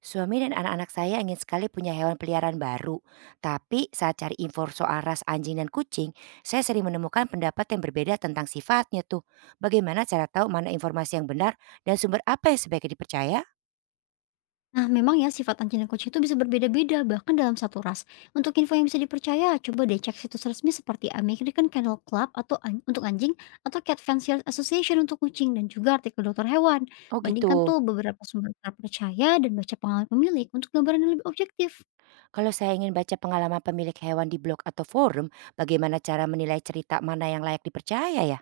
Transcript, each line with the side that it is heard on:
right: Suami dan anak-anak saya ingin sekali punya hewan peliharaan baru. Tapi saat cari info soal ras anjing dan kucing, saya sering menemukan pendapat yang berbeda tentang sifatnya tuh. Bagaimana cara tahu mana informasi yang benar dan sumber apa yang sebaiknya dipercaya?
left: Nah, memang ya sifat anjing dan kucing itu bisa berbeda-beda bahkan dalam satu ras. Untuk info yang bisa dipercaya, coba deh cek situs resmi seperti American Kennel Club untuk anjing atau Cat Fanciers Association untuk kucing dan juga artikel dokter hewan.
right: Oh
left: Bandingkan
right: gitu.
left: tuh beberapa sumber terpercaya dan baca pengalaman pemilik untuk gambaran yang lebih objektif.
right: Kalau saya ingin baca pengalaman pemilik hewan di blog atau forum, bagaimana cara menilai cerita mana yang layak dipercaya ya?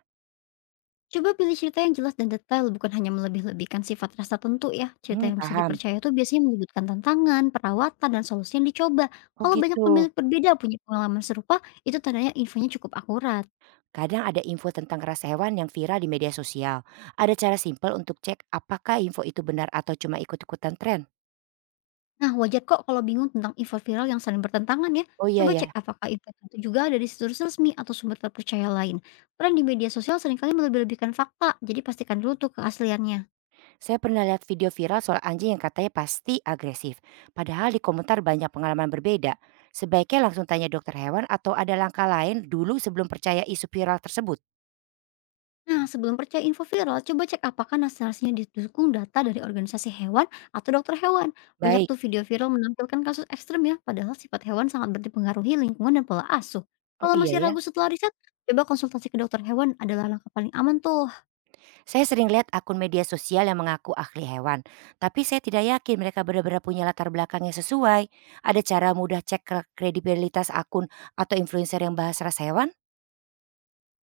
left: Coba pilih cerita yang jelas dan detail, bukan hanya melebih-lebihkan sifat ras tertentu ya. Cerita
right: Hmm,
left: yang bisa
right: paham.
left: dipercaya itu biasanya menyebutkan tantangan, perawatan, dan solusi yang dicoba.
right: Oh
left: Kalau banyak
right: gitu.
left: pemilik berbeda punya pengalaman serupa, itu tandanya infonya cukup akurat.
right: Kadang ada info tentang ras hewan yang viral di media sosial. Ada cara simpel untuk cek apakah info itu benar atau cuma ikut-ikutan tren.
left: Nah, wajar kok kalau bingung tentang info viral yang saling bertentangan ya.
right: Oh iya
left: Coba
right: ya,
left: cek apakah info itu juga ada di situs resmi atau sumber terpercaya lain. Peran di media sosial seringkali melebih-lebihkan fakta, jadi pastikan dulu tuh keasliannya.
right: saya pernah lihat video viral soal anjing yang katanya pasti agresif. Padahal di komentar banyak pengalaman berbeda. Sebaiknya langsung tanya dokter hewan atau ada langkah lain dulu sebelum percaya isu viral tersebut.
left: Nah, sebelum percaya info viral, coba cek apakah narasinya didukung data dari organisasi hewan atau dokter hewan. Banyak
right: Baik.
left: tuh video viral menampilkan kasus ekstrem ya, padahal sifat hewan sangat berpengaruhi lingkungan dan pola asuh.
right: Oh
left: Kalau
right: iya
left: masih
right: ya.
left: ragu setelah riset, coba konsultasi ke dokter hewan adalah langkah paling aman tuh.
right: Saya sering lihat akun media sosial yang mengaku ahli hewan, tapi saya tidak yakin mereka benar-benar punya latar belakang yang sesuai. Ada cara mudah cek kredibilitas akun atau influencer yang bahas ras hewan?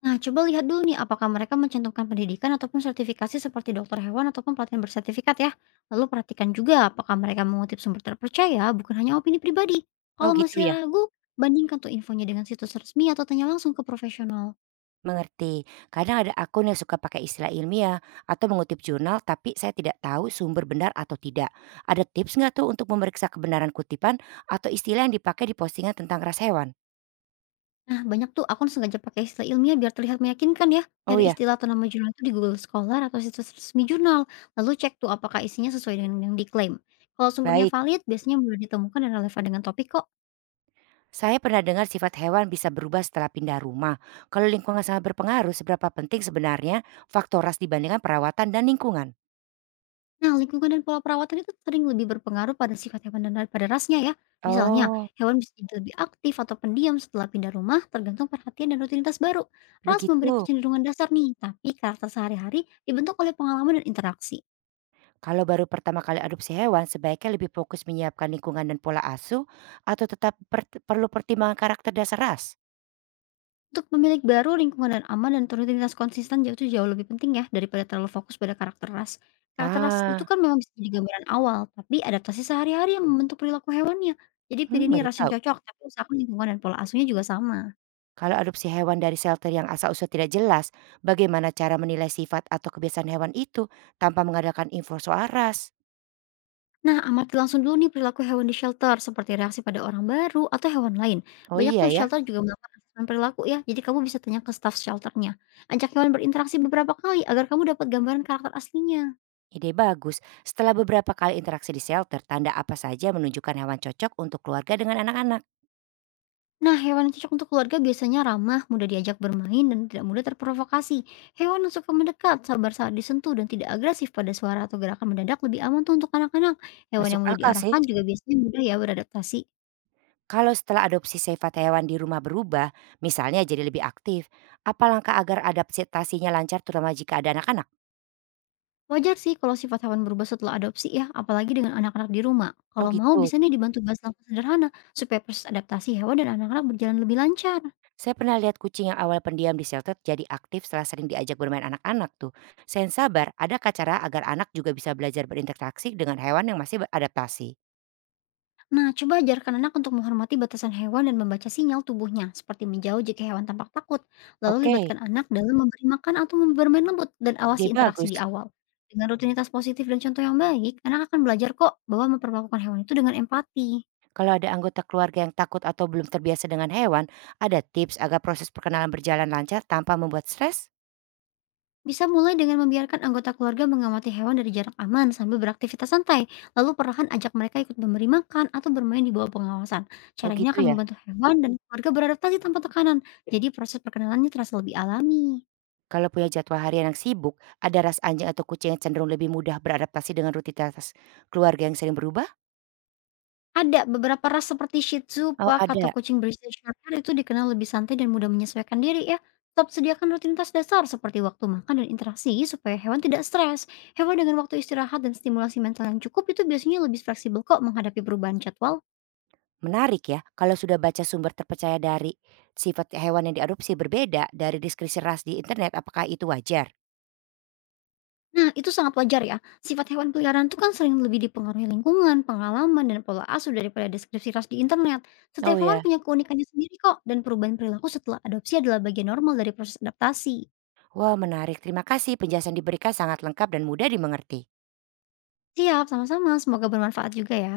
left: Nah, coba lihat dulu nih apakah mereka mencantumkan pendidikan ataupun sertifikasi seperti dokter hewan ataupun pelatihan bersertifikat ya. Lalu perhatikan juga apakah mereka mengutip sumber terpercaya, bukan hanya opini pribadi.
right: Oh
left: Kalau
right: gitu
left: masih
right: ya,
left: ragu, bandingkan tuh infonya dengan situs resmi atau tanya langsung ke profesional.
right: mengerti. Kadang ada akun yang suka pakai istilah ilmiah atau mengutip jurnal, tapi saya tidak tahu sumber benar atau tidak. Ada tips nggak tuh untuk memeriksa kebenaran kutipan atau istilah yang dipakai di postingan tentang ras hewan?
left: Nah, banyak tuh akun sengaja pakai istilah ilmiah biar terlihat meyakinkan ya.
right: Oh
left: Cari
right: ya,
left: istilah atau nama jurnal itu di Google Scholar atau situs resmi jurnal. Lalu cek tuh apakah isinya sesuai dengan yang diklaim. Kalau sumbernya
right: baik.
left: valid, biasanya mudah ditemukan dan relevan dengan topik kok.
right: Saya pernah dengar sifat hewan bisa berubah setelah pindah rumah. Kalau lingkungan sangat berpengaruh, seberapa penting sebenarnya faktor ras dibandingkan perawatan dan lingkungan?
left: Nah, lingkungan dan pola perawatan itu sering lebih berpengaruh pada sifat hewan dan daripada rasnya ya. Misalnya,
right: Oh,
left: hewan bisa jadi lebih aktif atau pendiam setelah pindah rumah, tergantung perhatian dan rutinitas baru. Ras memberi
right: begitu.
left: kecenderungan dasar nih, tapi karakter sehari-hari dibentuk oleh pengalaman dan interaksi.
right: Kalau baru pertama kali adopsi hewan, sebaiknya lebih fokus menyiapkan lingkungan dan pola asuh atau tetap perlu pertimbangan karakter dasar ras?
left: Untuk pemilik baru, lingkungan dan aman dan rutinitas konsisten jauh jauh lebih penting ya daripada terlalu fokus pada karakter ras. Karakter ras itu
right: Ah,
left: kan memang bisa jadi gambaran awal, tapi adaptasi sehari-hari yang membentuk perilaku hewannya. Jadi
right: hmm,
left: pilih nih
right: baru
left: ras yang
right: tahu.
left: cocok, tapi usahakan lingkungan dan pola asuhnya juga sama.
right: Kalau adopsi hewan dari shelter yang asal-usul tidak jelas, bagaimana cara menilai sifat atau kebiasaan hewan itu tanpa mengadakan info soal ras?
left: Nah, amati langsung dulu nih perilaku hewan di shelter, seperti reaksi pada orang baru atau hewan lain.
right: Oh
left: Banyak
right: iya
left: tuh
right: ya,
left: shelter juga melakukan assessment perilaku ya, jadi kamu bisa tanya ke staff shelternya. Ajak hewan berinteraksi beberapa kali agar kamu dapat gambaran karakter aslinya.
right: ide bagus. Setelah beberapa kali interaksi di shelter, tanda apa saja menunjukkan hewan cocok untuk keluarga dengan anak-anak?
left: Nah, hewan yang cocok untuk keluarga biasanya ramah, mudah diajak bermain, dan tidak mudah terprovokasi. Hewan yang suka mendekat, sabar saat disentuh, dan tidak agresif pada suara atau gerakan mendadak lebih aman tuh untuk anak-anak. Hewan
right: Masuk
left: yang mudah
right: akal sih.
left: diarahkan juga biasanya mudah ya beradaptasi.
right: Kalau setelah adopsi sifat hewan di rumah berubah, misalnya jadi lebih aktif, apa langkah agar adaptasinya lancar terutama jika ada anak-anak?
left: Wajar sih kalau sifat hewan berubah setelah adopsi ya, apalagi dengan anak-anak di rumah.
right: Oh
left: Kalau mau
right: gitu.
left: bisa nih dibantu bahas langkah sederhana supaya proses adaptasi hewan dan anak-anak berjalan lebih lancar.
right: Saya pernah lihat kucing yang awal pendiam di shelter jadi aktif setelah sering diajak bermain anak-anak tuh. Saya sabar, ada cara agar anak juga bisa belajar berinteraksi dengan hewan yang masih beradaptasi?
left: Nah, coba ajarkan anak untuk menghormati batasan hewan dan membaca sinyal tubuhnya, seperti menjauh jika hewan tampak takut. Lalu
right: Oke,
left: libatkan anak dalam memberi makan atau bermain lembut dan
right: ide
left: awasi interaksi di
right: bagus.
left: awal. Dengan rutinitas positif dan contoh yang baik, anak akan belajar kok bahwa memperlakukan hewan itu dengan empati.
right: Kalau ada anggota keluarga yang takut atau belum terbiasa dengan hewan, ada tips agar proses perkenalan berjalan lancar tanpa membuat stres?
left: Bisa mulai dengan membiarkan anggota keluarga mengamati hewan dari jarak aman sambil beraktivitas santai, lalu perlahan ajak mereka ikut memberi makan atau bermain di bawah pengawasan.
right: Oh
left: Cara ini
right: gitu
left: akan
right: ya.
left: membantu hewan dan keluarga beradaptasi tanpa tekanan, jadi proses perkenalannya terasa lebih alami.
right: Kalau punya jadwal harian yang sibuk, ada ras anjing atau kucing yang cenderung lebih mudah beradaptasi dengan rutinitas keluarga yang sering berubah?
left: Ada beberapa ras seperti Shih Tzu,
right: Oh
left: Pak, atau
right: ada.
left: kucing British Shorthair itu dikenal lebih santai dan mudah menyesuaikan diri ya. Tetap sediakan rutinitas dasar seperti waktu makan dan interaksi supaya hewan tidak stres. Hewan dengan waktu istirahat dan stimulasi mental yang cukup itu biasanya lebih fleksibel kok menghadapi perubahan jadwal.
right: Menarik ya, kalau sudah baca sumber terpercaya dari sifat hewan yang diadopsi berbeda dari deskripsi ras di internet, apakah itu wajar?
left: Nah, itu sangat wajar ya. Sifat hewan peliharaan itu kan sering lebih dipengaruhi lingkungan, pengalaman, dan pola asuh daripada deskripsi ras di internet. Setiap
right: Oh
left: hewan
right: ya,
left: punya keunikannya sendiri kok, dan perubahan perilaku setelah adopsi adalah bagian normal dari proses adaptasi.
right: wah menarik. Terima kasih penjelasan diberikan sangat lengkap dan mudah dimengerti.
left: Siap, sama-sama. Semoga bermanfaat juga ya.